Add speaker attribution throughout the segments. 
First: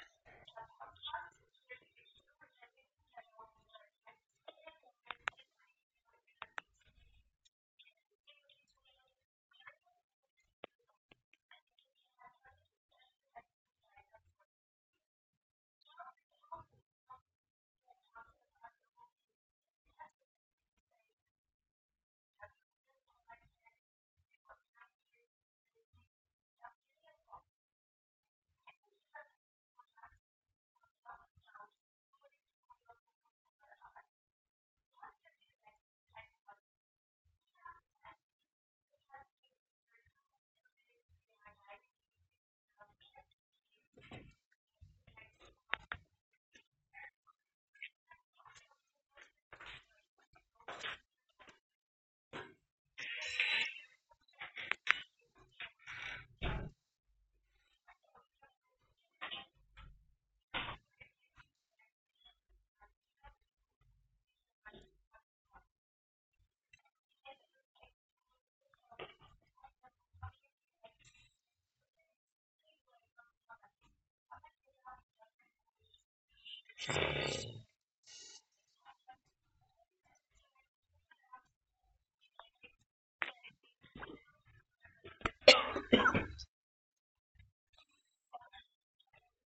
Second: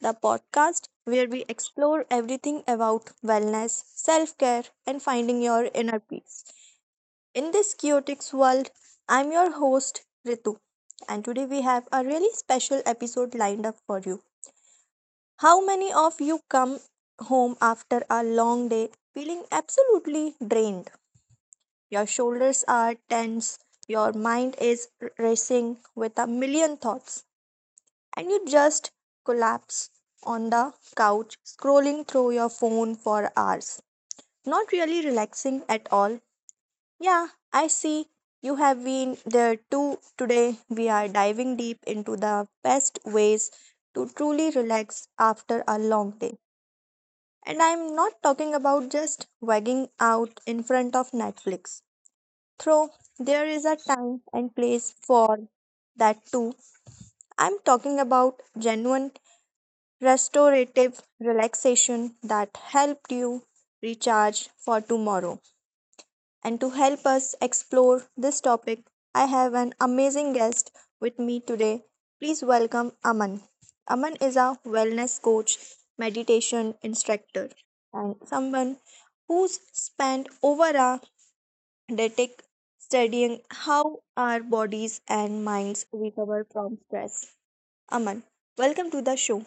Speaker 1: the podcast where we explore everything about wellness, self care, and finding your inner peace. In this chaotic world, I'm your host, Ritu, and today we have a really special episode lined up for you. How many of you come home after a long day feeling absolutely drained? Your shoulders are tense, your mind is racing with a million thoughts, and you just collapse on the couch, scrolling through your phone for hours. Not really relaxing at all. Yeah, I see you have been there too. Today, we are diving deep into the best ways to truly relax after a long day. And I'm not talking about just wagging out in front of Netflix. Though there is a time and place for that too. I'm talking about genuine restorative relaxation that helped you recharge for tomorrow. And to help us explore this topic, I have an amazing guest with me today. Please welcome Aman. Aman is a wellness coach, meditation instructor, and someone who's spent over a decade studying how our bodies and minds recover from stress. Aman, welcome to the show.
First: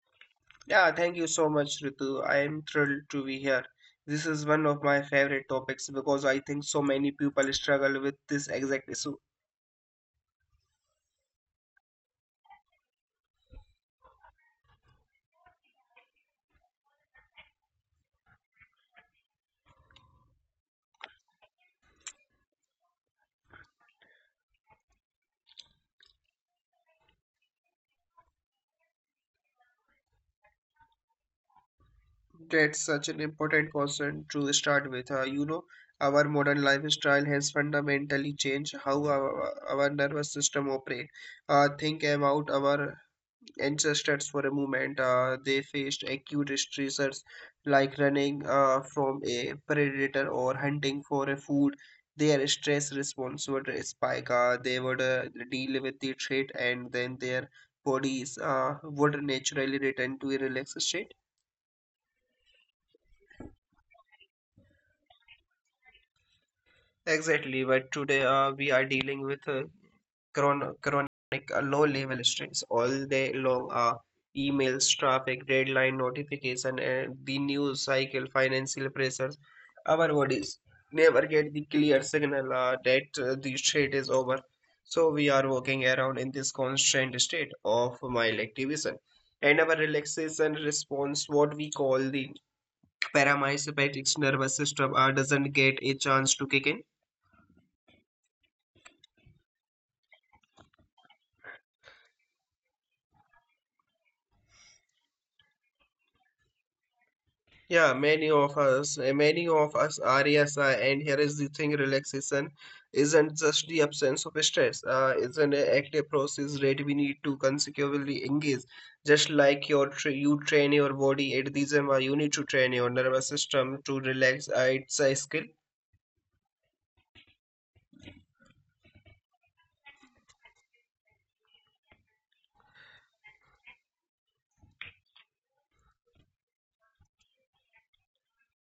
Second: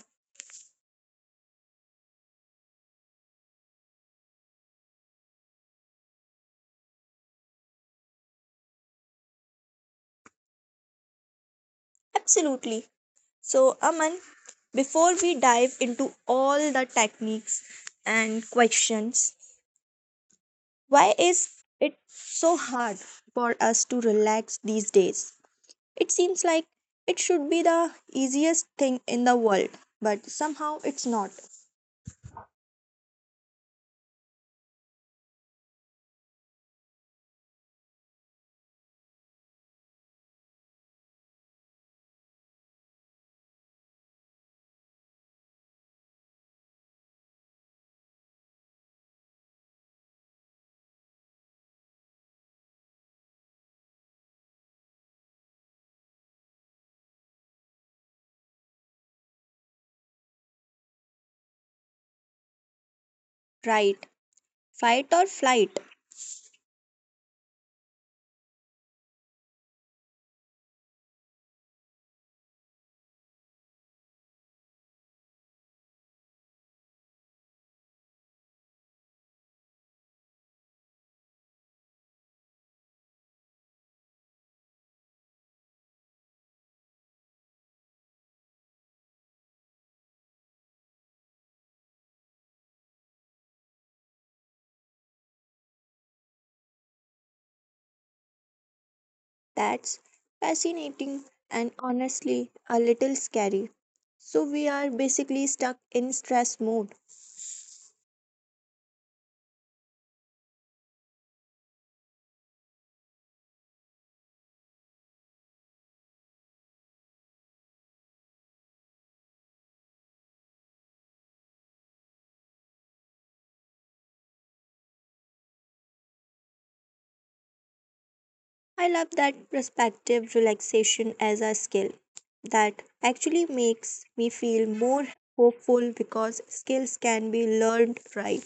Speaker 2: Yeah, thank you so much, Ritu. I am thrilled to be here. This is one of my favorite topics because I think so many people struggle with this exact issue.
Speaker 1: Absolutely. So, Aman, before we dive into all the techniques and questions, why is it so hard for us to relax these days? It seems like it should be the easiest thing in the world, but somehow it's not.
Speaker 2: That's such an important concern to start with. Our modern lifestyle has fundamentally changed how our nervous system operates. Think about our ancestors for a moment. They faced acute stressors like running from a predator or hunting for a food. Their stress response would spike. They would deal with the threat, and then their bodies would naturally return to a relaxed state.
Speaker 1: Right? Fight or flight.
Speaker 2: Exactly, but today we are dealing with chronic low-level stress all day long. Emails, traffic, deadline, notification, and the news cycle, financial pressures. Our bodies never get the clear signal that the stress is over. So we are walking around in this constant state of mild activation. And our relaxation response, what we call the parasympathetic nervous system, doesn't get a chance to kick in.
Speaker 1: That's fascinating and honestly a little scary. So we are basically stuck in stress mode.
Speaker 2: Yeah, many of us are, yes, and here is the thing, relaxation isn't just the absence of stress, it's an active process that we need to consecutively engage. Just like you train your body at the gym, you need to train your nervous system to relax. It's a skill.
Speaker 1: I love that perspective, relaxation as a skill. That actually makes me feel more hopeful, because skills can be learned, right.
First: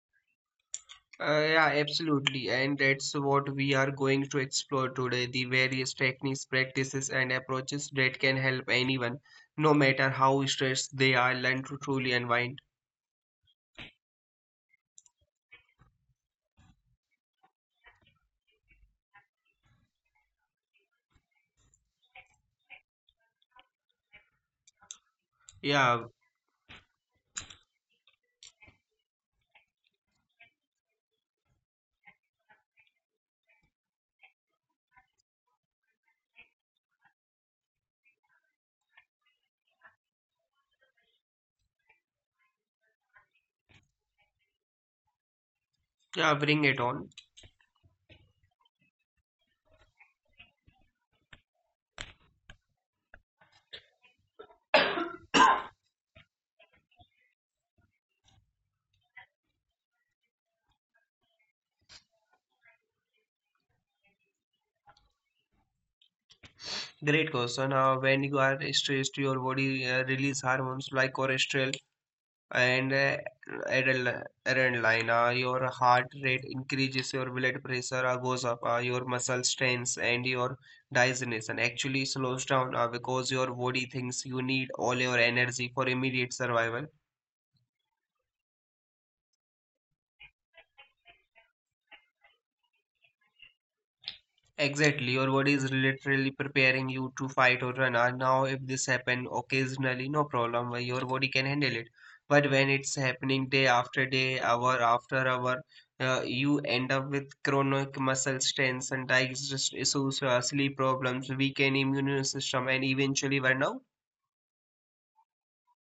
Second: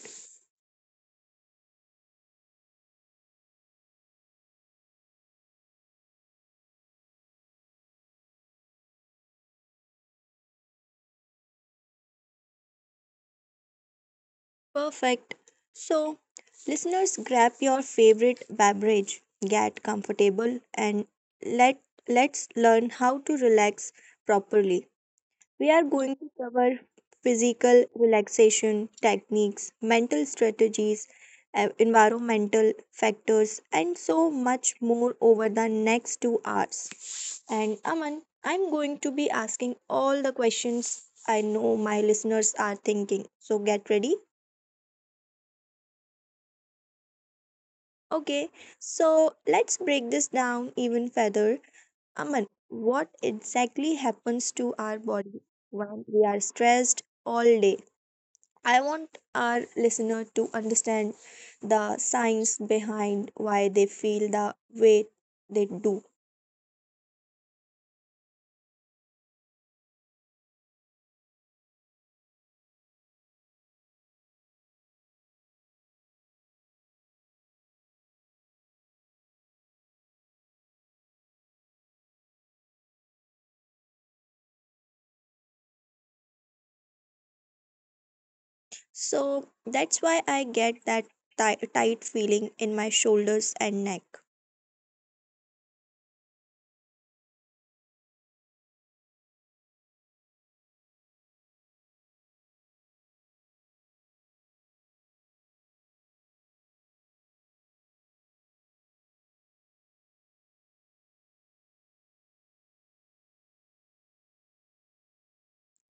Speaker 2: Yeah, Absolutely, and that's what we are going to explore today, the various techniques, practices, and approaches that can help anyone, no matter how stressed they are, learn to truly unwind.
Speaker 1: Perfect. So, listeners, grab your favorite beverage, get comfortable, and let let's learn how to relax properly. We are
Speaker 2: Yeah,
Speaker 1: going to cover physical relaxation techniques, mental strategies, environmental factors, and so much more over the next 2 hours. And Aman, I'm going to be asking all the questions I know my listeners are thinking. So get ready.
Speaker 2: yeah, bring it on.
Speaker 1: Okay, so let's break this down even further. Aman, what exactly happens to our body when we are stressed all day? I want our listener to understand the science behind why they feel the way they do.
Speaker 2: Great question. When you are stressed, your body release hormones like cortisol and adrenaline. Your heart rate increases, your blood pressure goes up, your muscle strains, and your digestion actually slows down because your body thinks you need all your energy for immediate survival.
Speaker 1: So that's why I get that tight feeling in my shoulders and neck.
Speaker 2: Exactly, your body is literally preparing you to fight or run. And now, if this happen occasionally, no problem, why your body can handle it. But when it's happening day after day, hour after hour, you end up with chronic muscle strains and digestive issues, sleep problems, weakened immune system, and eventually burnout.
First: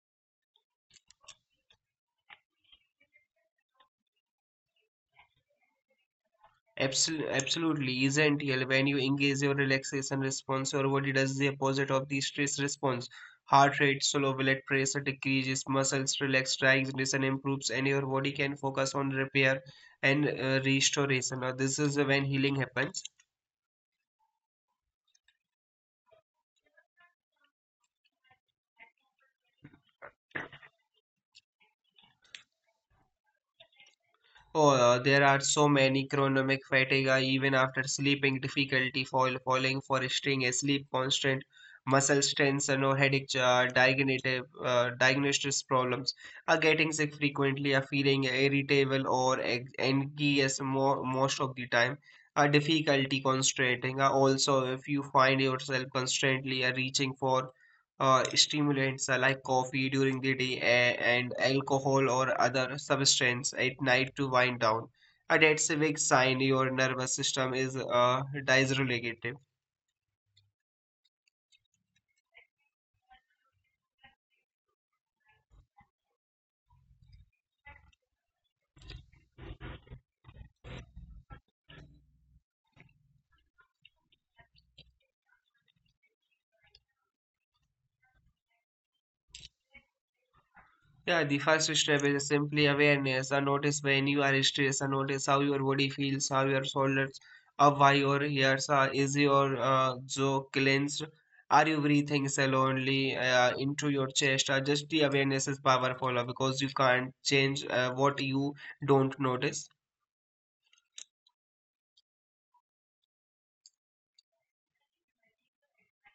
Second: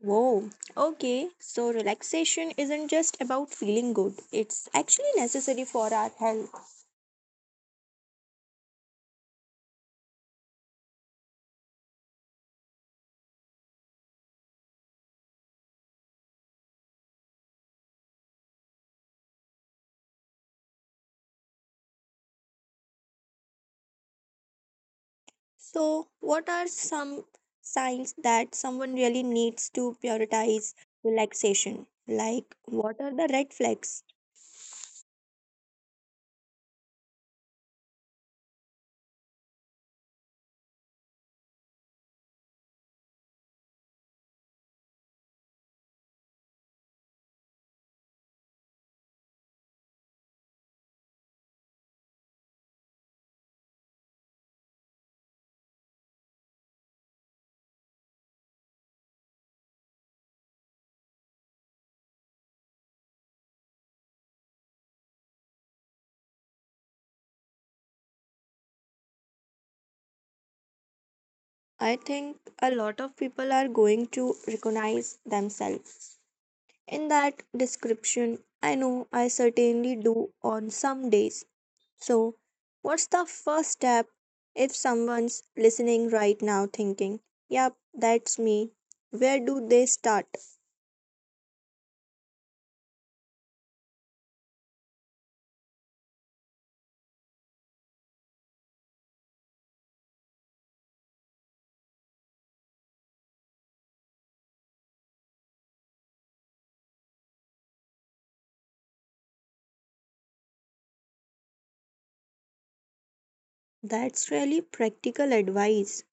Speaker 1: Whoa, okay, so relaxation isn't just about feeling good, it's actually necessary for our health.
Speaker 2: Absolutely, isn't real. When you engage your relaxation response, your body does the opposite of the stress response. Heart rate, slow blood pressure decreases, muscles relax, digestion improves, and your body can focus on repair and restoration. Now, this is when healing happens.
Speaker 1: So, what are some signs that someone really needs to prioritize relaxation? Like, what are the red flags?
Speaker 2: Oh, there are so many chronomic fatigue, even after sleeping, falling for staying asleep, constant muscle strains, and no headache, diagnosis problems, getting sick frequently, feeling irritable or anxious most of the time, difficulty concentrating. Also, if you find yourself constantly reaching for stimulants like coffee during the day and alcohol or other substance at night to wind down. That's a big sign your nervous system is dysregulated.
Speaker 1: I think a lot of people are going to recognize themselves in that description. I know I certainly do on some days. So, what's the first step if someone's listening right now thinking, yep, that's me? Where do they start?
Speaker 2: Yeah, the first step is simply awareness. And notice when you are stressed, and notice how your body feels, how your shoulders up, why your ears are, is your jaw clenched? Are you breathing slowly into your chest? Just the awareness is powerful because you can't change what you don't notice.
Speaker 1: That's really practical advice.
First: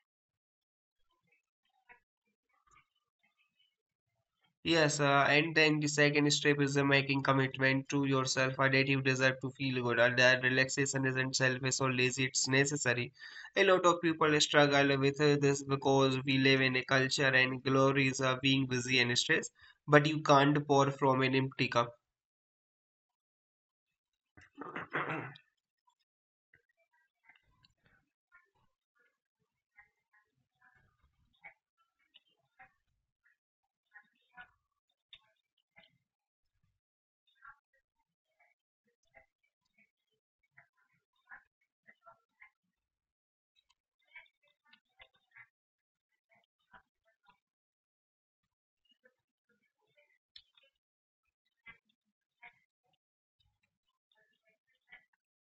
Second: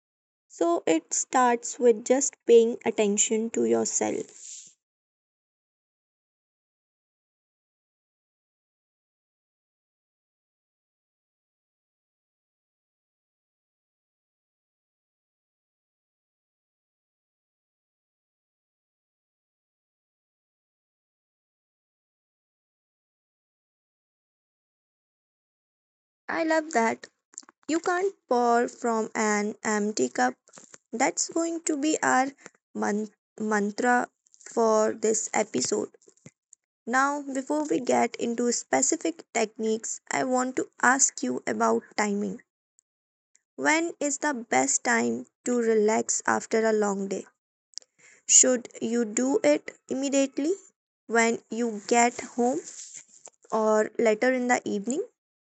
Speaker 1: So, it starts with just paying attention to yourself.
Speaker 2: Yes, and then the second step is the making commitment to yourself, a native desire to feel good, and that relaxation isn't selfish or lazy, it's necessary. A lot of people struggle with this because we live in a culture and glories of being busy and stressed, but you can't pour from an empty cup.
Speaker 1: I love that. You can't pour from an empty cup. That's going to be our man- mantra for this episode. Now, before we get into specific techniques, I want to ask you about timing. When is the best time to relax after a long day? Should you do it immediately when you get home or later in the evening?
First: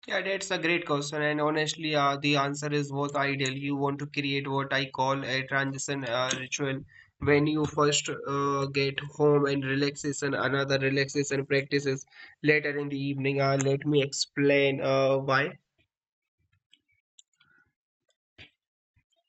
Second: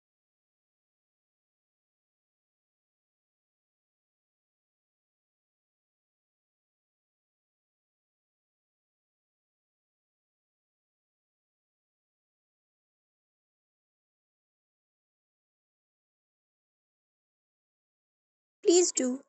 Speaker 2: Yeah, that's a great question, and honestly, the answer is both ideal. You want to create what I call a transition ritual when you first get home and relaxation, another relaxation practices later in the evening. Let me explain why.
Speaker 1: Please do.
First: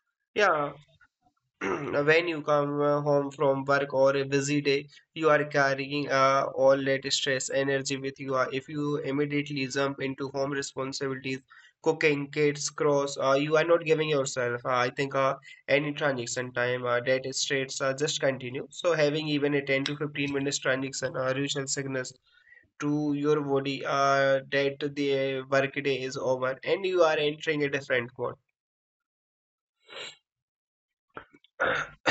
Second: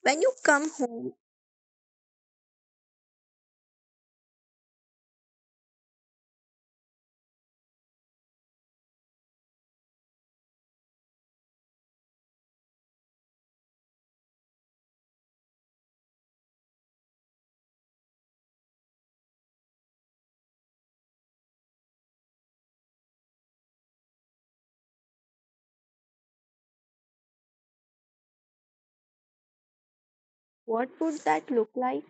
Speaker 1: When you come
Speaker 2: Yeah,
Speaker 1: home,
Speaker 2: when you come home from work or a busy day, you are carrying all that stress energy with you. If you immediately jump into home responsibilities, cooking kids cross, you are not giving yourself I think any transaction time. That stress just continue, so having even a 10 to 15 minutes transaction usual signals to your body that the work day is over and you are entering a different mode.
Speaker 1: what would that look like?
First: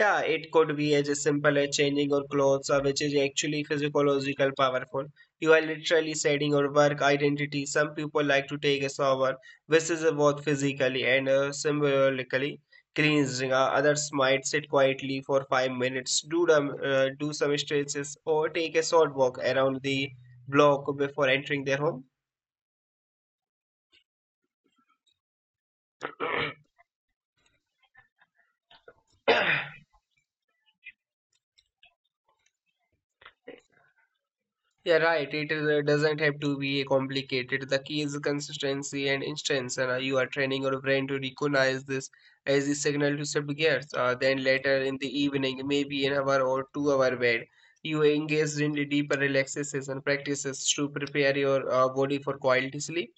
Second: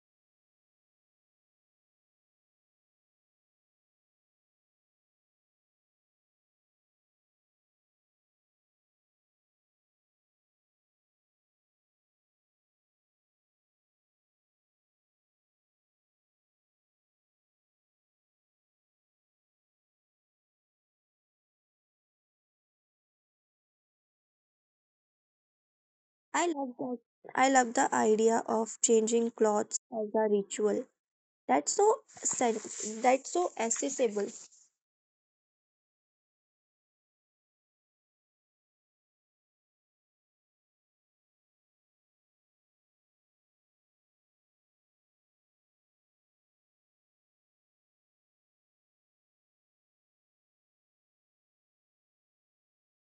Speaker 2: Yeah, it could be as simple as changing your clothes, which is actually physiological powerful. You are literally setting your work identity. Some people like to take a shower, which is both physically and symbolically cleansing. Others might sit quietly for 5 minutes, do them, do some stretches, or take a short walk around the block before entering their home.
Speaker 1: I love that. I love the idea of changing clothes as a ritual. That's that's so accessible.
Speaker 2: Yeah, right. It is, doesn't have to be complicated. The key is consistency and instance, and you are training your brain to recognize this as a signal to shift gears. Then later in the evening, maybe an hour or 2 hour bed, you engage in the deeper relaxations and practices to prepare your body for quality sleep.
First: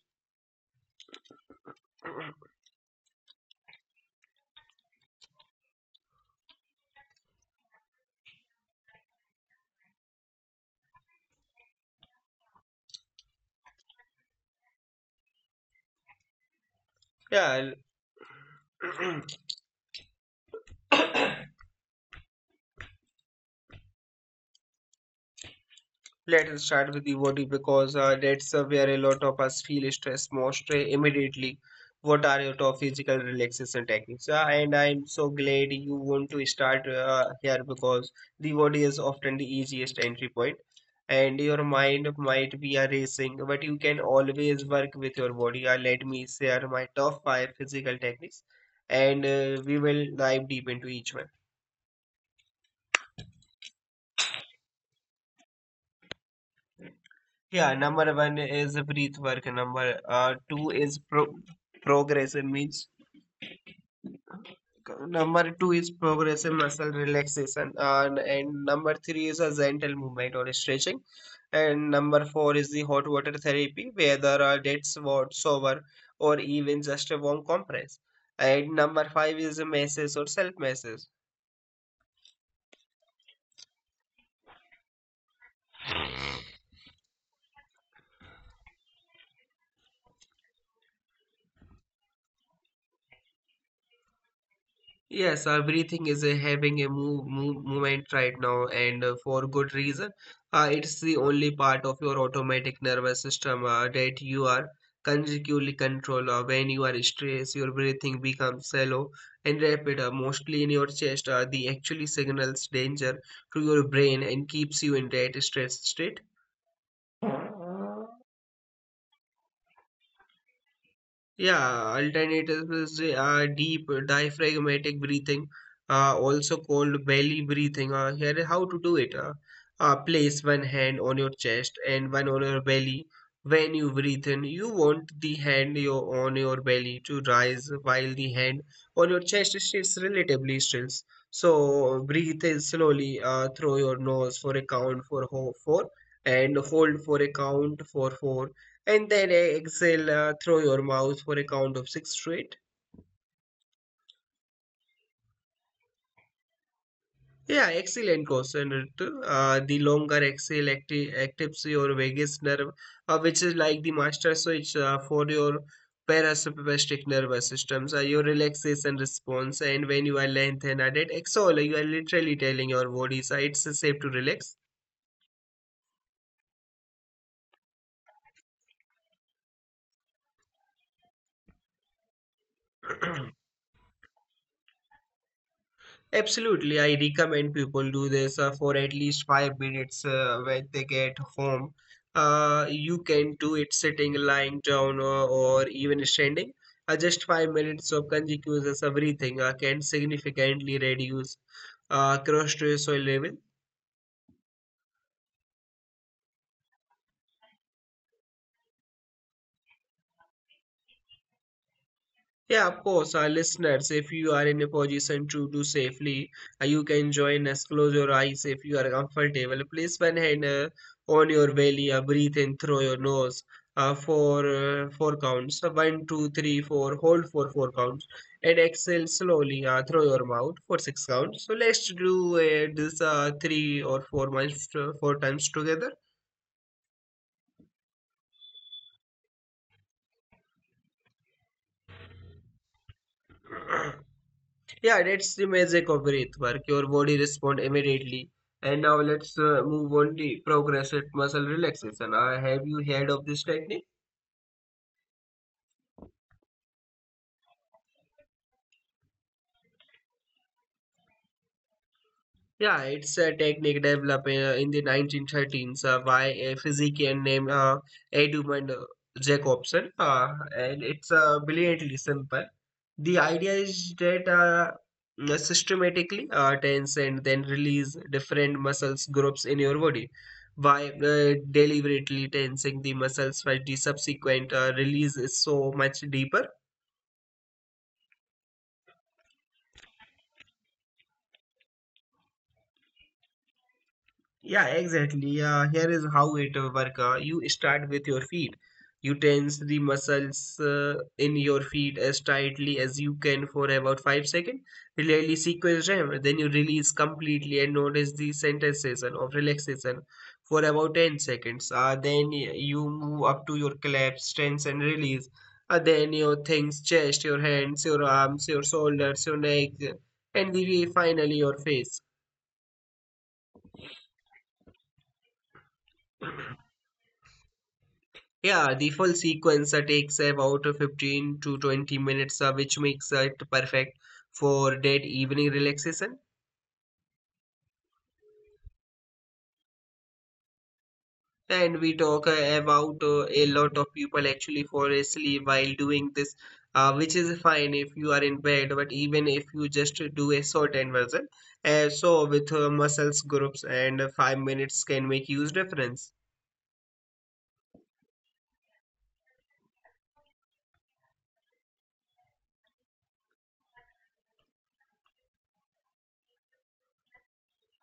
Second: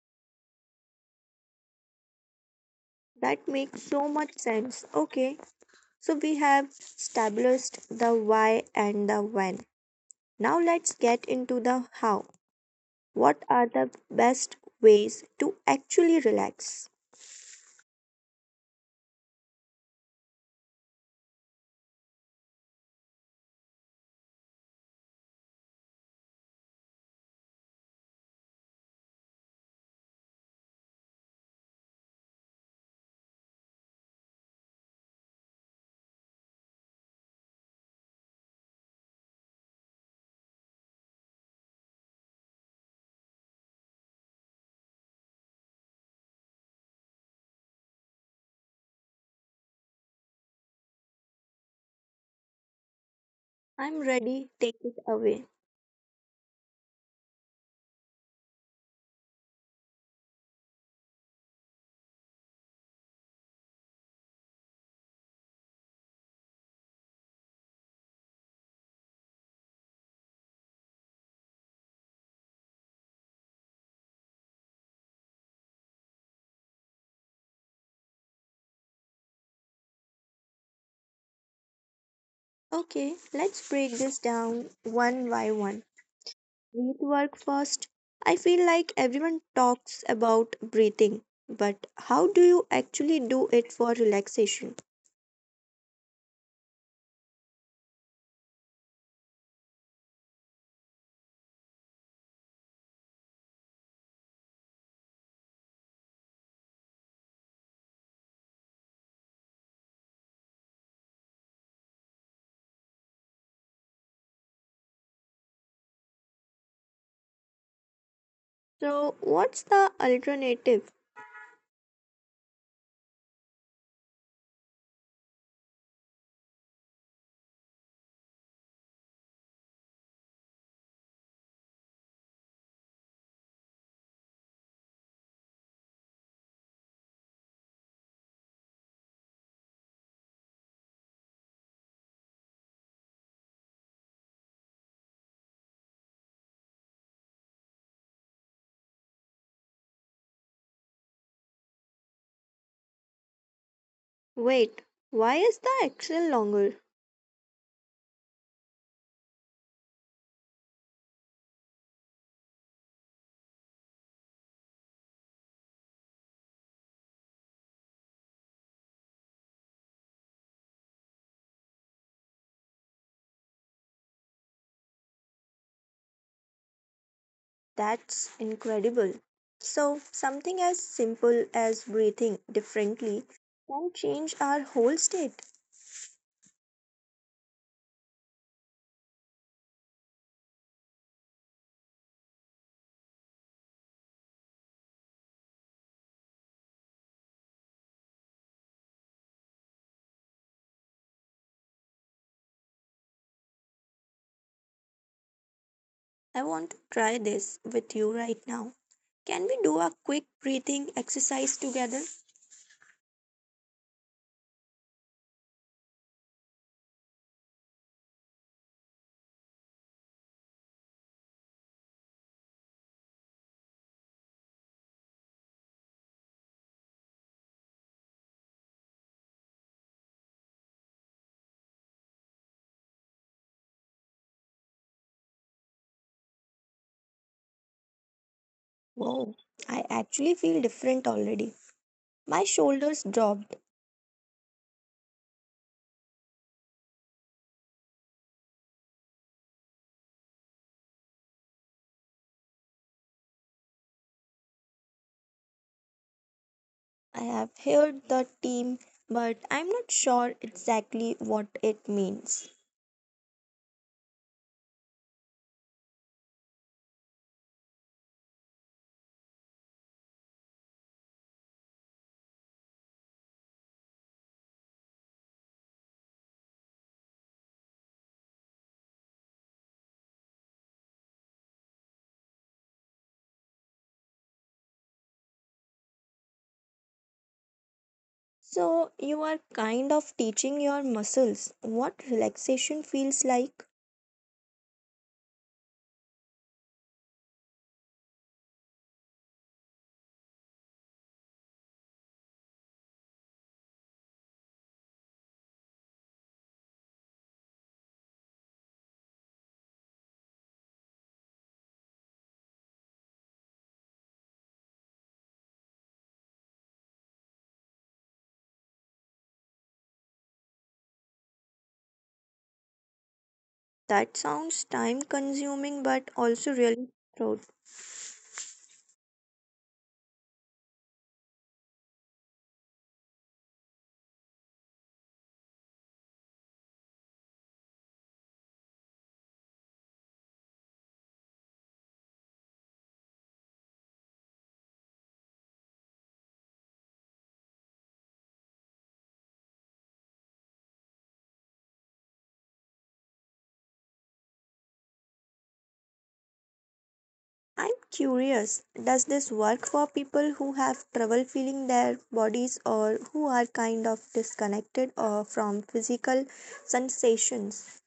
Speaker 1: That makes so much sense. Okay, so we have established the why and the when. Now let's get into the how. What are the best ways to actually relax?
Speaker 2: Yeah. Let us start with the body because that's where a lot of us feel stress most immediately. What are your top physical relaxation techniques? And I'm so glad you want to start here because the body is often the easiest entry point, and your mind might be a racing, but you can always work with your body. Let me share my top five physical techniques, and we will dive deep into each one.
Speaker 1: I'm ready. Take it away.
Speaker 2: Yeah, number one is breath work. Number two is pro progressive means. Number two is progressive muscle relaxation, and number three is a gentle movement or stretching, and number four is the hot water therapy, whether that's what shower or even just a warm compress, and number five is a massage or self massage.
Speaker 1: Okay, let's break this down one by one. Breathe work first. I feel like everyone talks about breathing, but how do you actually do it for relaxation?
Speaker 2: Yes, everything is having a movement right now, and for good reason. It's the only part of your automatic nervous system that you are consecutively control. When you are stressed, your breathing becomes shallow and rapid, mostly in your chest. The actually signals danger to your brain and keeps you in that stress state.
Speaker 1: So, what's the alternative?
Speaker 2: Yeah, alternatives are deep diaphragmatic breathing, also called belly breathing. Here, how to do it? Place one hand on your chest and one on your belly. When you breathe in, you want on your belly to rise while the hand on your chest stays relatively still. So, breathe in slowly through your nose for a count for ho- four and hold for a count for four and then exhale through your mouth for a count of six straight.
Speaker 1: Wait, why is the axle longer?
Speaker 2: Yeah, excellent question, Ritu. The longer exhale activates your vagus nerve, which is like the master switch for your parasympathetic nervous systems, your relaxation response. And when you are lengthened at it, exhale, you are literally telling your body, it's safe to relax.
Speaker 1: That's incredible. So, something as simple as breathing differently can change our whole state.
Speaker 2: Absolutely, I recommend people do this for at least 5 minutes when they get home. You can do it sitting, lying down, or even standing. Just 5 minutes of continuous breathing can significantly reduce cross soil level.
Speaker 1: I want to try this with you right now. Can we do a quick breathing exercise together?
Speaker 2: Yeah, of course, our listeners, if you are in a position to do safely, you can join us. Close your eyes if you are comfortable. Place one hand on your belly, breathe in through your nose for four counts. One, two, three, four. Hold for four counts and exhale slowly through your mouth for six counts. So let's do this 3 or 4 months, four times together.
Speaker 1: Wow, I actually feel different already. My shoulders dropped.
Speaker 2: Yeah, that's the magic of breath work. Your body responds immediately. And now let's move on the progressive muscle relaxation. Have you heard of this technique?
Speaker 1: I have heard the team, but I'm not sure exactly what it means.
Speaker 2: Yeah, it's a technique developed in the 1913s by a physician named Edmund Jacobson, and it's brilliantly simple. The idea is that systematically tense and then release different muscles groups in your body by deliberately tensing the muscles while the subsequent release is so much deeper.
Speaker 1: So, you are kind of teaching your muscles what relaxation feels like.
Speaker 2: Yeah, exactly. Here is how it work. You start with your feet. You tense the muscles in your feet as tightly as you can for about 5 seconds. Really sequence them. Then you release completely and notice the sensation of relaxation for about 10 seconds. Then you move up to your collapse, tense and release. Then your things, chest, your hands, your arms, your shoulders, your neck, and finally your face.
Speaker 1: That sounds time consuming but also really proud.
Speaker 2: Yeah, the full sequence takes about 15 to 20 minutes, which makes it perfect for that evening relaxation. And we talk about a lot of people actually fall asleep while doing this, which is fine if you are in bed, but even if you just do a shortened version. So with muscles groups and 5 minutes can make huge difference.
Speaker 1: I'm curious, does this work for people who have trouble feeling their bodies or who are kind of disconnected from physical sensations?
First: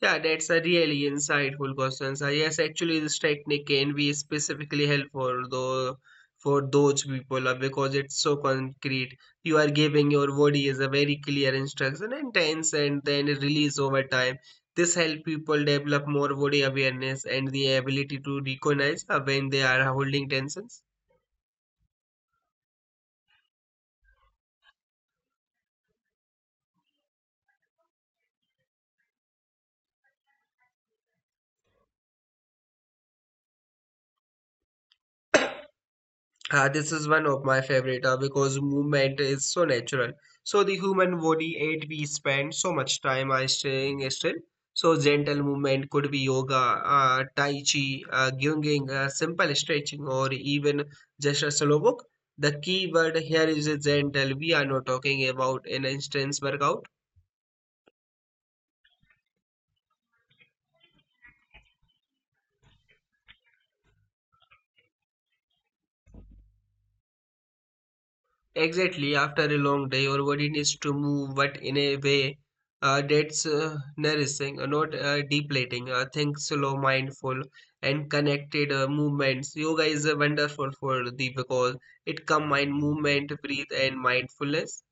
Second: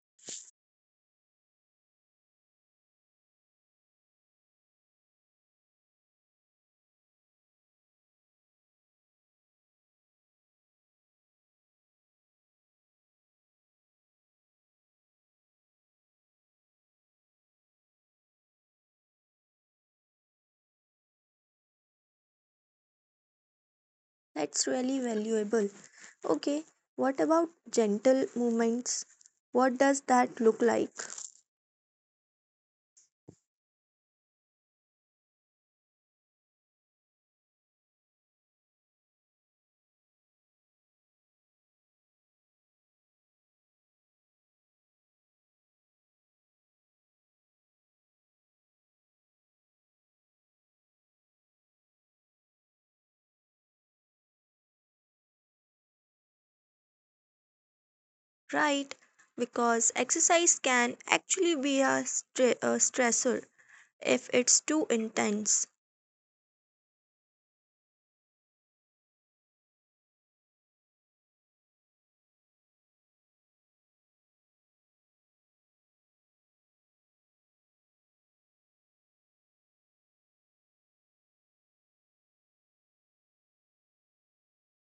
Speaker 2: Yeah, that's a really insightful question. So yes, actually, this technique can be specifically helpful though for those people because it's so concrete. You are giving your body as a very clear instruction and tense and then release over time. This help people develop more body awareness and the ability to recognize when they are holding tensions.
Speaker 1: That's really valuable. Okay, what about gentle movements? What does that look like?
Speaker 2: This is one of my favorite because movement is so natural. So the human body, it we spend so much time staying still. So gentle movement could be yoga, tai chi, gyunging, simple stretching, or even just a slow walk. The key word here is gentle. We are not talking about an intense workout.
Speaker 1: Right, because exercise can actually be a stressor if it's too intense.
Speaker 2: Exactly, after a long day, your body needs to move, but in a way that's nourishing, not depleting. Think slow, mindful, and connected movements. Yoga is wonderful for the because it combines movement, breathe, and mindfulness.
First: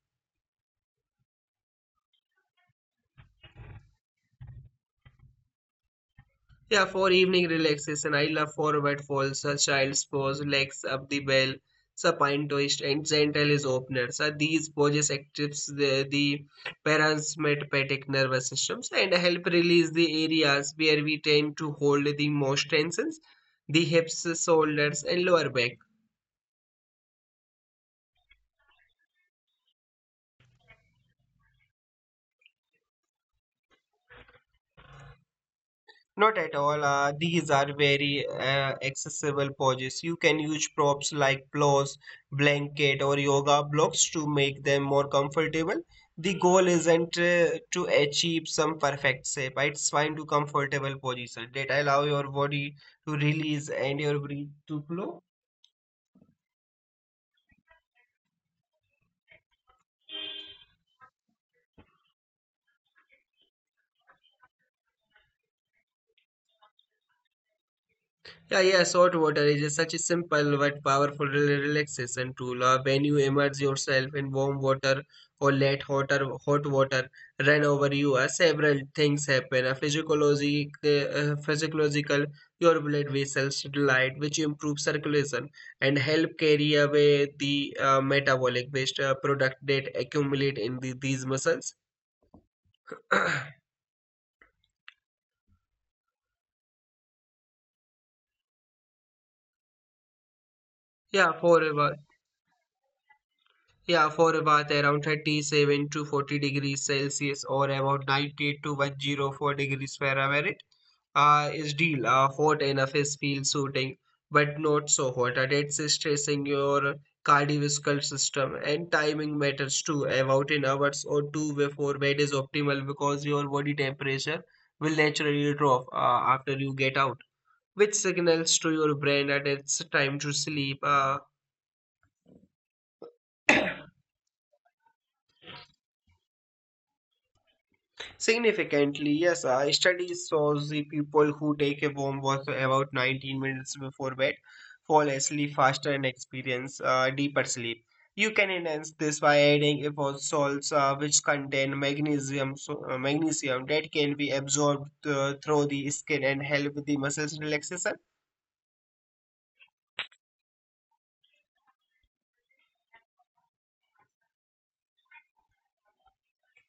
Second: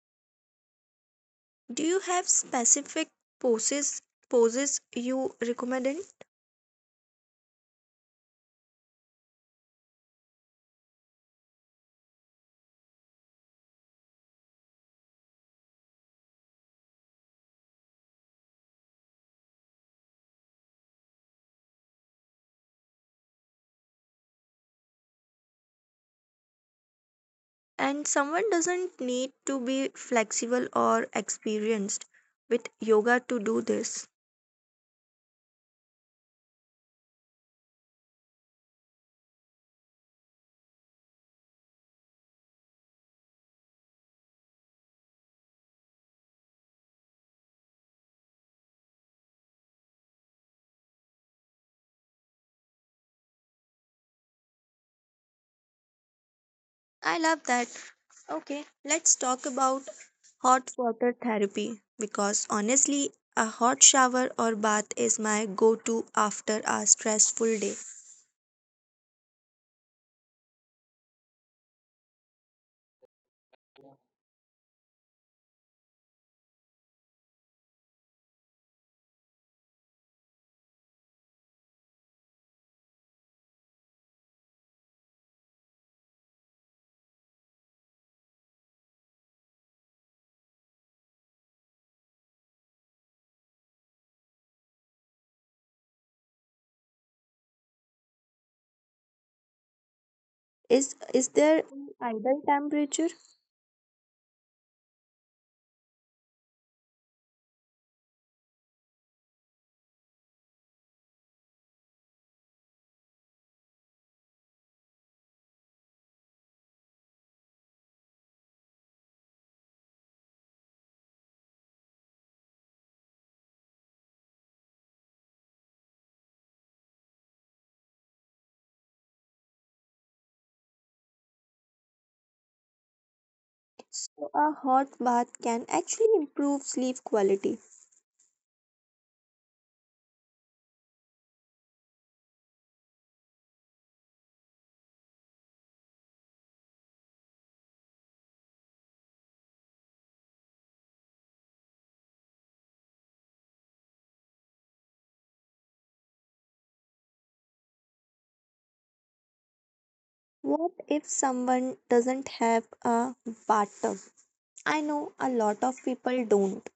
Speaker 1: Do you have specific poses poses you recommend?
Speaker 2: Yeah, for evening relaxation, I love forward folds, a child's pose, legs up the bell, a pine twist, and gentle is opener. So these poses actives the parasympathetic nervous systems and help release the areas where we tend to hold the most tensions, the hips, shoulders, and lower back.
Speaker 1: And someone doesn't need to be flexible or experienced with yoga to do this.
Speaker 2: Not at all. These are very accessible poses. You can use props like pillows, blanket, or yoga blocks to make them more comfortable. The goal isn't to achieve some perfect shape. It's fine to comfortable position that allow your body to release and your breath to flow.
Speaker 1: I love that. Okay, let's talk about hot water therapy because honestly, a hot shower or bath is my go to after a stressful day.
Speaker 2: Yeah, yeah, salt water is such a simple but powerful relaxation tool. When you immerse yourself in warm water or let hot water run over you, several things happen. Physiological, your blood vessels dilate, which improve circulation and help carry away the metabolic waste product that accumulate in these muscles.
Speaker 1: Is is
Speaker 2: Yeah,
Speaker 1: there an
Speaker 2: forever.
Speaker 1: ideal temperature?
Speaker 2: Yeah, for about around 37 to 40 degrees Celsius or about 98 to 104 degrees Fahrenheit is deal. Hot enough is feel suiting, but not so hot. That's stressing your cardiovascular system and timing matters too. About an hours or two before bed is optimal because your body temperature will naturally drop after you get out, which signals to your brain that it's time to sleep.
Speaker 1: So a hot bath can actually improve sleep quality.
Speaker 2: Significantly, yes. Studies shows the people who take a warm bath about 19 minutes before bed fall asleep faster and experience deeper sleep. You can enhance this by adding apple salts, which contain magnesium, so, magnesium that can be absorbed through the skin and help with the muscles relaxation.
Speaker 1: What if someone doesn't have a bathtub? I know a lot of people don't.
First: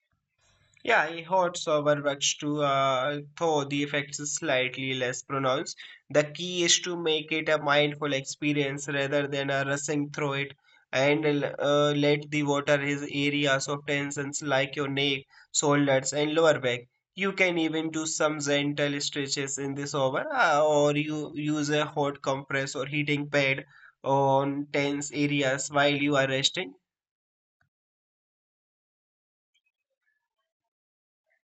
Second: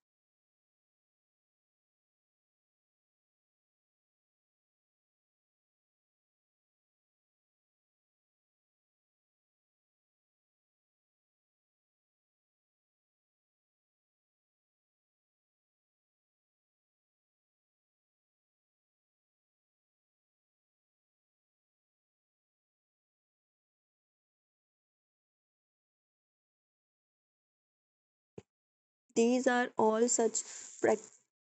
Speaker 2: Yeah, a hot shower works too, though the effects is slightly less pronounced. The key is to make it a mindful experience rather than a rushing through it, and let the water hit areas of tensions like your neck, shoulders, and lower back. You can even do some gentle stretches in the shower, or you use a hot compress or heating pad on tense areas while you are resting.
Speaker 1: These are all such prac-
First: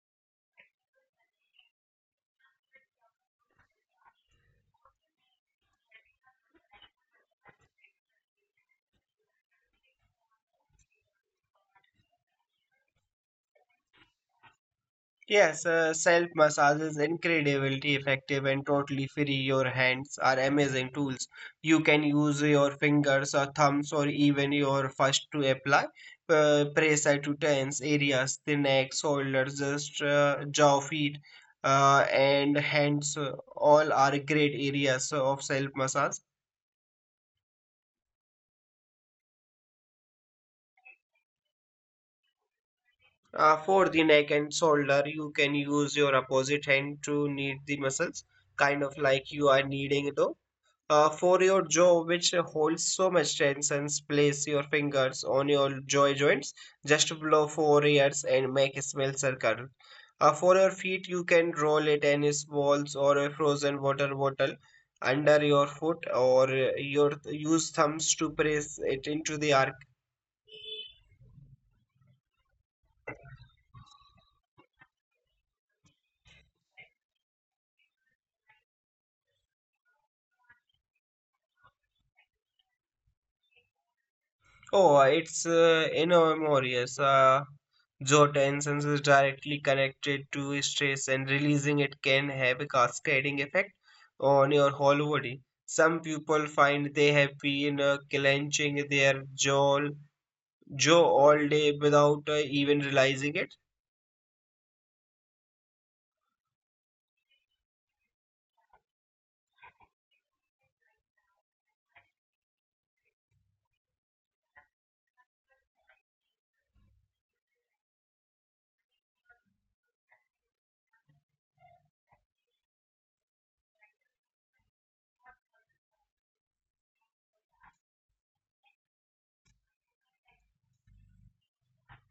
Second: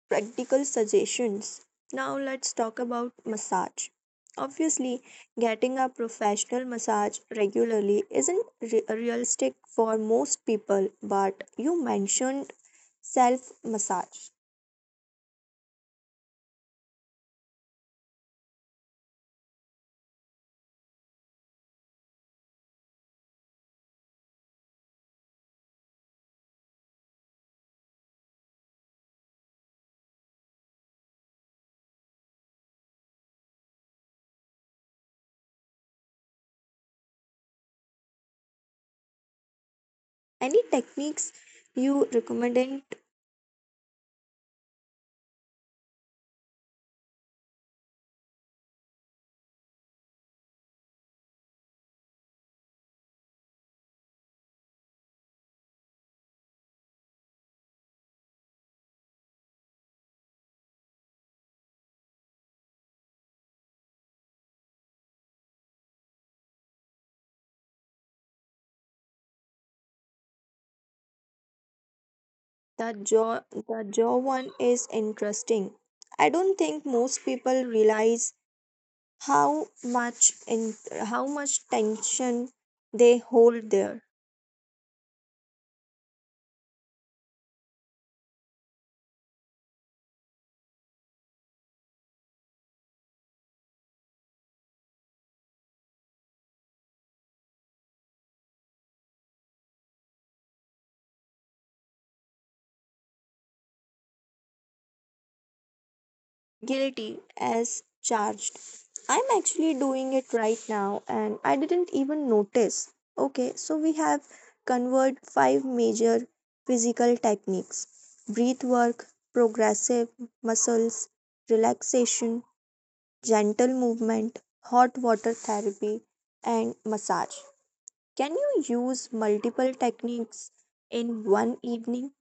Speaker 1: practical suggestions. Now let's talk about massage. Obviously, getting a professional massage regularly isn't realistic for most people, but you mentioned self massage.
Speaker 2: Yes, self massage is incredibly effective and totally free. Your hands are amazing tools. You can use your fingers or thumbs or even your fist to apply pressure to tense areas, the neck, shoulders, just jaw, feet, and hands. All are great areas of self massage.
Speaker 1: Any techniques you recommend?
Speaker 2: For the neck and shoulder, you can use your opposite hand to knead the muscles, kind of like you are kneading though for your jaw, which holds so much tension, place your fingers on your jaw joints. Just blow for ears and make a small circle. For your feet, you can roll a tennis balls or a frozen water bottle under your foot, or your use thumbs to press it into the arc.
Speaker 1: The jaw one is interesting. I don't think most people realize how much in how much tension they hold there.
Speaker 2: Oh, it's enormous. Jaw tensions is directly connected to stress, and releasing it can have a cascading effect on your whole body. Some people find they have been clenching their jaw all day without even realizing it.
Speaker 1: Guilty as charged. I'm actually doing it right now and I didn't even notice. Okay, so we have covered five major physical techniques: breath work, progressive muscles relaxation, gentle movement, hot water therapy, and massage. Can you use multiple techniques in one evening?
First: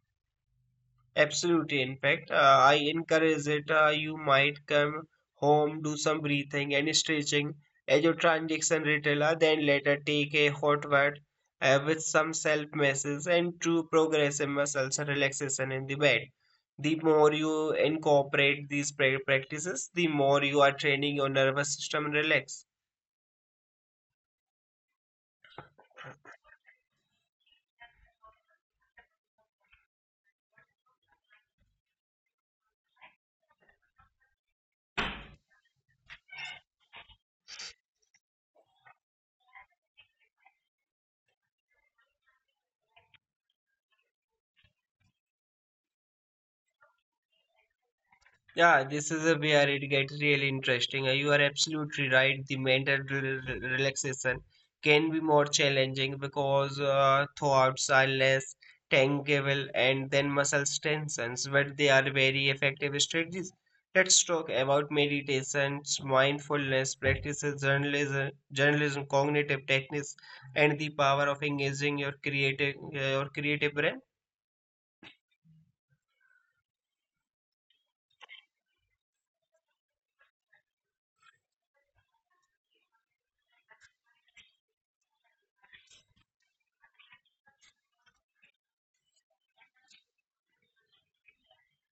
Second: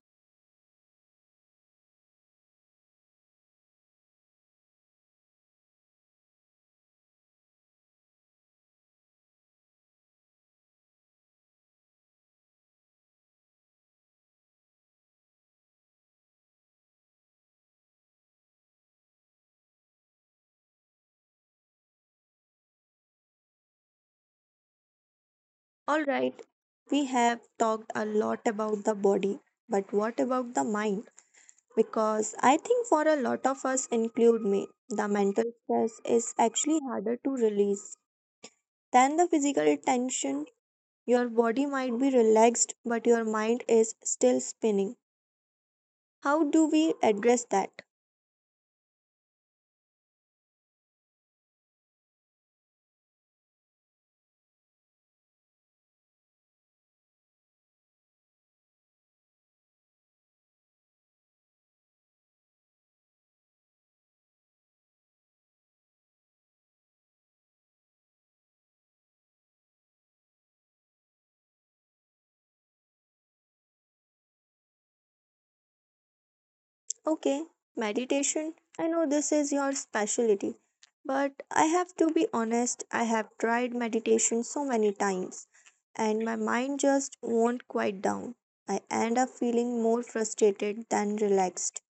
Speaker 2: Absolutely. In fact, I encourage it. You might come home, do some breathing and stretching as your transaction retailer, then later take a hot bath with some self massages and true progressive muscles relaxation in the bed. The more you incorporate these practices, the more you are training your nervous system relax.
Speaker 1: All right, we have talked a lot about the body, but what about the mind? Because I think for a lot of us, include me, the mental stress is actually harder to release than the physical tension. Your body might be relaxed, but your mind is still spinning. How do we address that?
Speaker 2: Yeah, this is a where it gets really interesting. You are absolutely right. The mental relaxation can be more challenging because thoughts are less tangible and then muscle tensions, but they are very effective strategies. Let's talk about meditations, mindfulness practices, journalism, cognitive techniques, and the power of engaging your your creative brain.
Speaker 1: Okay, meditation. I know this is your specialty, but I have to be honest, I have tried meditation so many times and my mind just won't quiet down. I end up feeling more frustrated than relaxed.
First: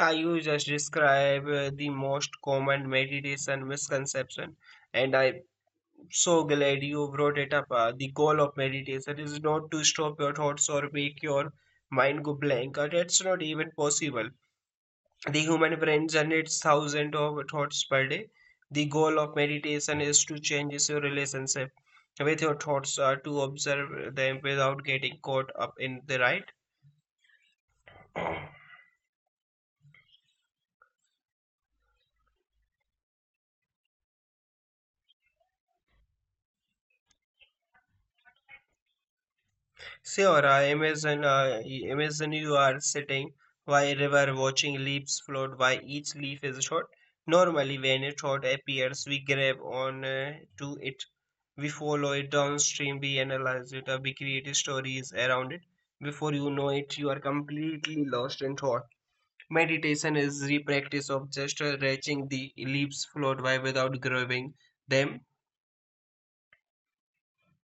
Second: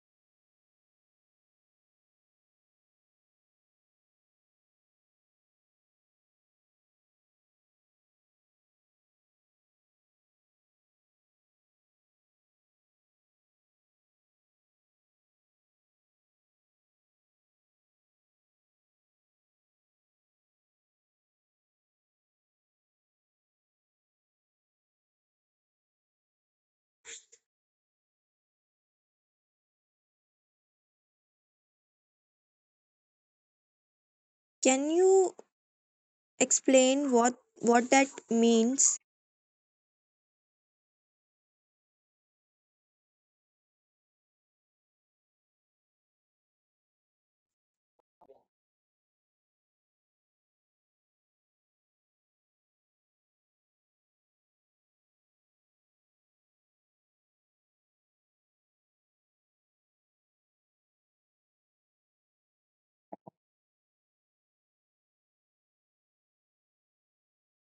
Speaker 2: Yeah, you just describe the most common meditation misconception, and I'm so glad you brought it up. The goal of meditation is not to stop your thoughts or make your mind go blank. That's not even possible. The human brain generates thousands of thoughts per day. The goal of meditation is to change your relationship with your thoughts, to observe them without getting caught up in the right.
Speaker 1: Can you explain what that means?
Speaker 2: Sure, imagine you are sitting by a river watching leaves float by each leaf is short. Normally, when a thought appears, we grab on to it. We follow it downstream, we analyze it, or we create stories around it. Before you know it, you are completely lost in thought. Meditation is the practice of just watching the leaves float by without grabbing them.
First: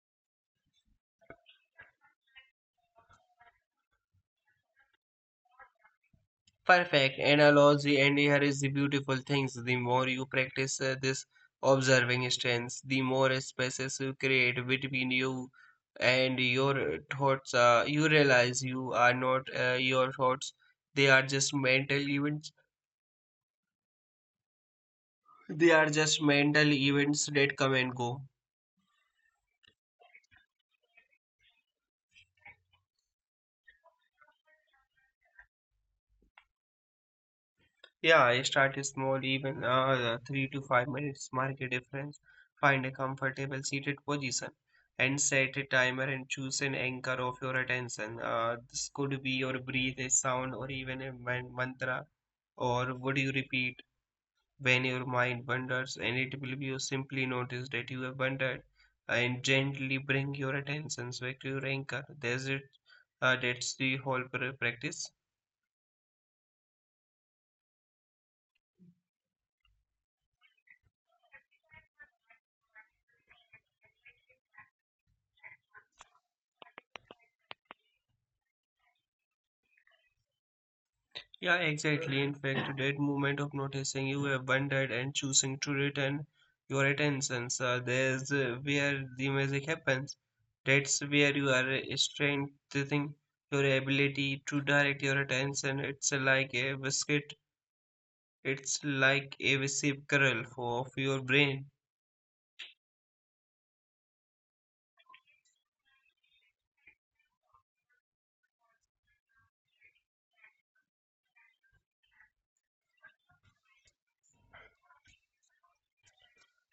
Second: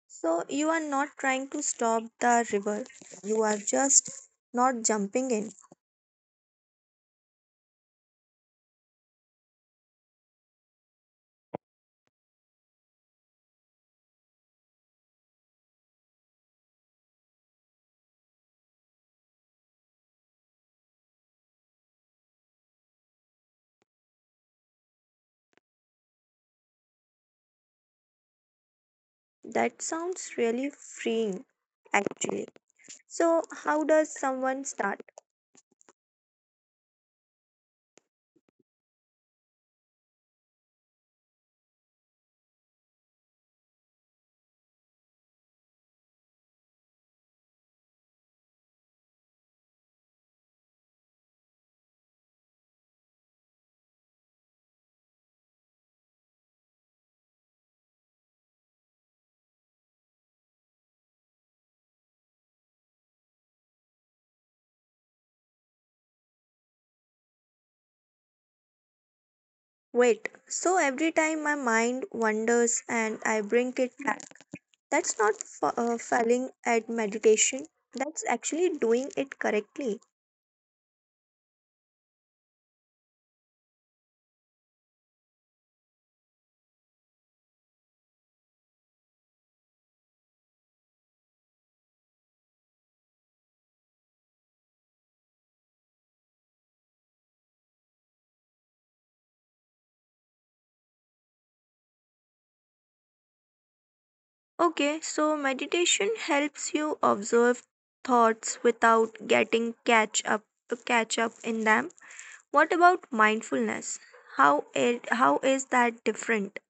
Speaker 1: So you are not trying to stop the river. You are just not jumping in.
Speaker 2: Perfect analogy, and here is the beautiful things. The more you practice this observing stance, the more spaces you create between you and your thoughts. You realize you are not your thoughts, they are just mental events. They are just mental events that come and go.
Speaker 1: That sounds really freeing actually. So, how does someone start?
Speaker 2: Yeah, I start small, even 3 to 5 minutes, mark a difference, find a comfortable seated position, and set a timer and choose an anchor of your attention. This could be your breathe, a sound, or even a mantra, or what you repeat when your mind wanders, and it will be you simply notice that you have wandered and gently bring your attention back to your anchor. That's it. That's the whole practice.
Speaker 1: Wait, so every time my mind wanders and I bring it back, that's not failing at meditation, that's actually doing it correctly.
Speaker 2: Yeah, exactly. In fact, that moment of noticing you have wondered and choosing to return your attention, so there's where the magic happens. That's where you are strengthening your ability to direct your attention. It's like a biscuit, it's like a recipe curl for of your brain.
Speaker 1: Okay, so meditation helps you observe thoughts without getting catch up in them. What about mindfulness? How is that different?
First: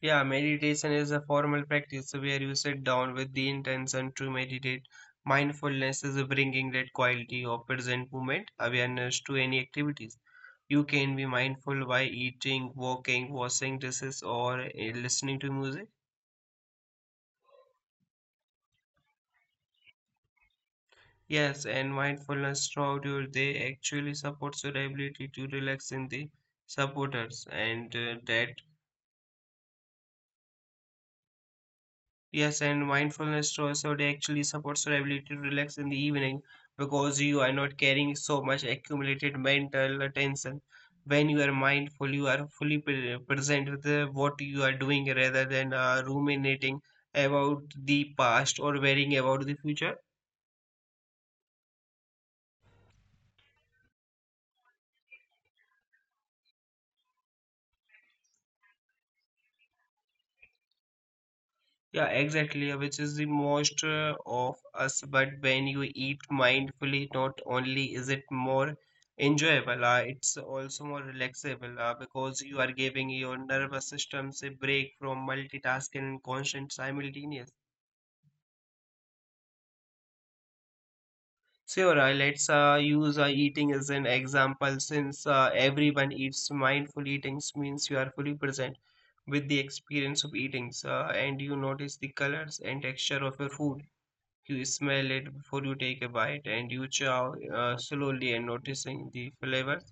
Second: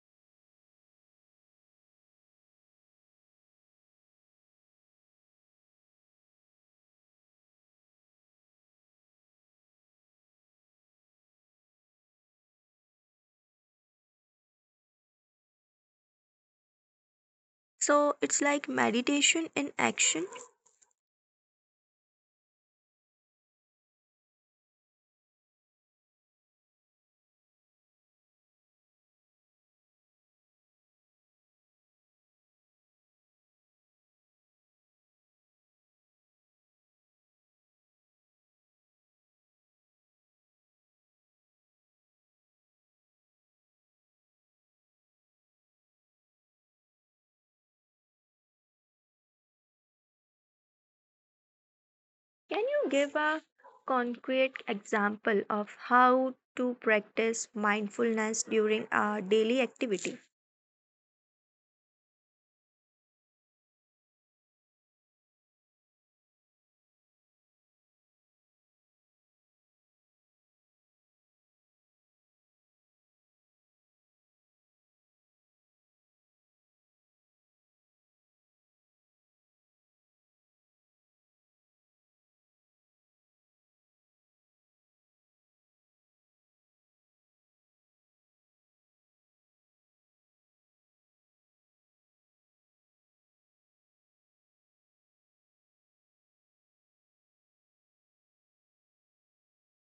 Speaker 2: Yeah, meditation is a formal practice where you sit down with the intention to meditate. Mindfulness is bringing that quality of present moment awareness to any activities. You can be mindful by eating, walking, washing dishes, or listening to music.
Speaker 1: So it's like meditation in action.
Speaker 2: Yes, and mindfulness throughout your day actually supports your ability to relax in the supporters, and that. Yes, and mindfulness also it actually supports your ability to relax in the evening because you are not carrying so much accumulated mental tension. When you are mindful, you are fully present with what you are doing rather than ruminating about the past or worrying about the future.
Speaker 1: Can you give a concrete example of how to practice mindfulness during a daily activity
Speaker 2: Yeah, exactly, yeah, which is the most of us. But when you eat mindfully, not only is it more enjoyable, it's also more relaxable because you are giving your nervous systems a break from multitasking and constant simultaneous. Sure, let's use eating as an example since everyone eats mindful eating means you are fully present with the experience of eating and you notice the colors and texture of your food. You smell it before you take a bite, and you chow slowly and noticing the flavors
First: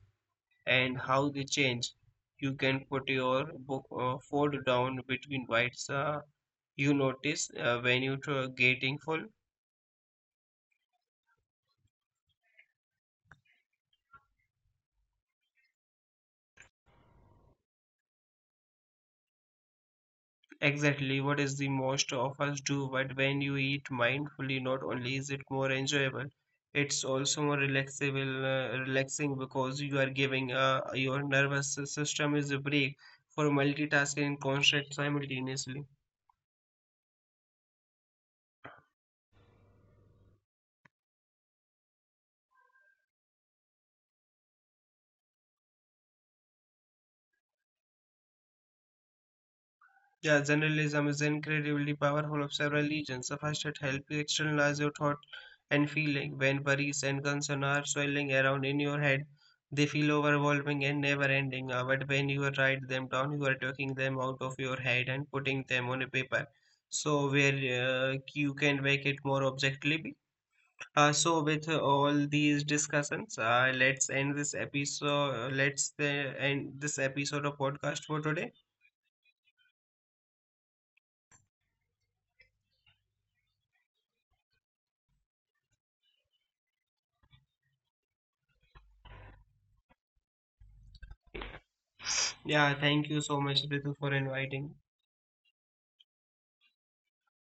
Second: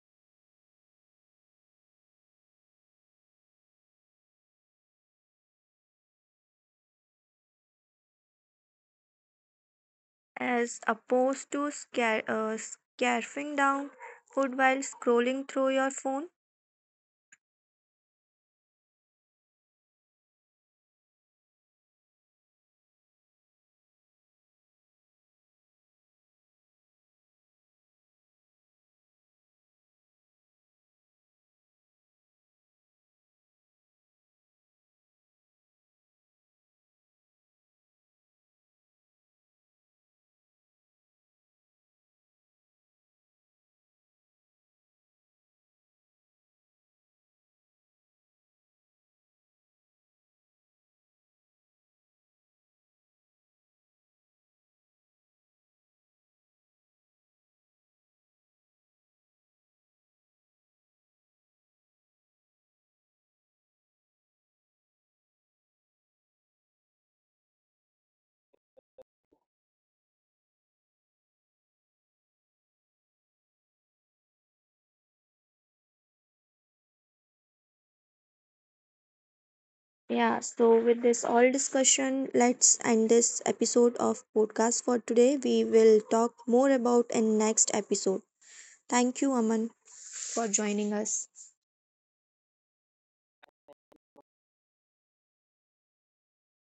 Speaker 2: and how they change. You can put your food down between bites. You notice when you are getting full.
Speaker 1: as opposed to scarfing down food while scrolling through your phone?
Speaker 2: Exactly what is the most of us do, but when you eat mindfully, not only is it more enjoyable, it's also more relaxing because you are giving your nervous system is a break for multitasking and concentrate simultaneously. Yeah, generalism is incredibly powerful of several legions. First, it helps you externalize your thought and feeling. When worries and concerns are swirling around in your head, they feel overwhelming and never ending. But when you write them down, you are taking them out of your head and putting them on a paper. So, where you can make it more objectively. So, with all these discussions, let's end this episode. Let's end this episode of podcast for today.
Speaker 1: Yeah, so with this all discussion, let's end this episode of podcast for today. We will talk more about in next episode. Thank you, Aman, for joining us.
Speaker 2: Yeah, thank you so much, Ritu, for inviting.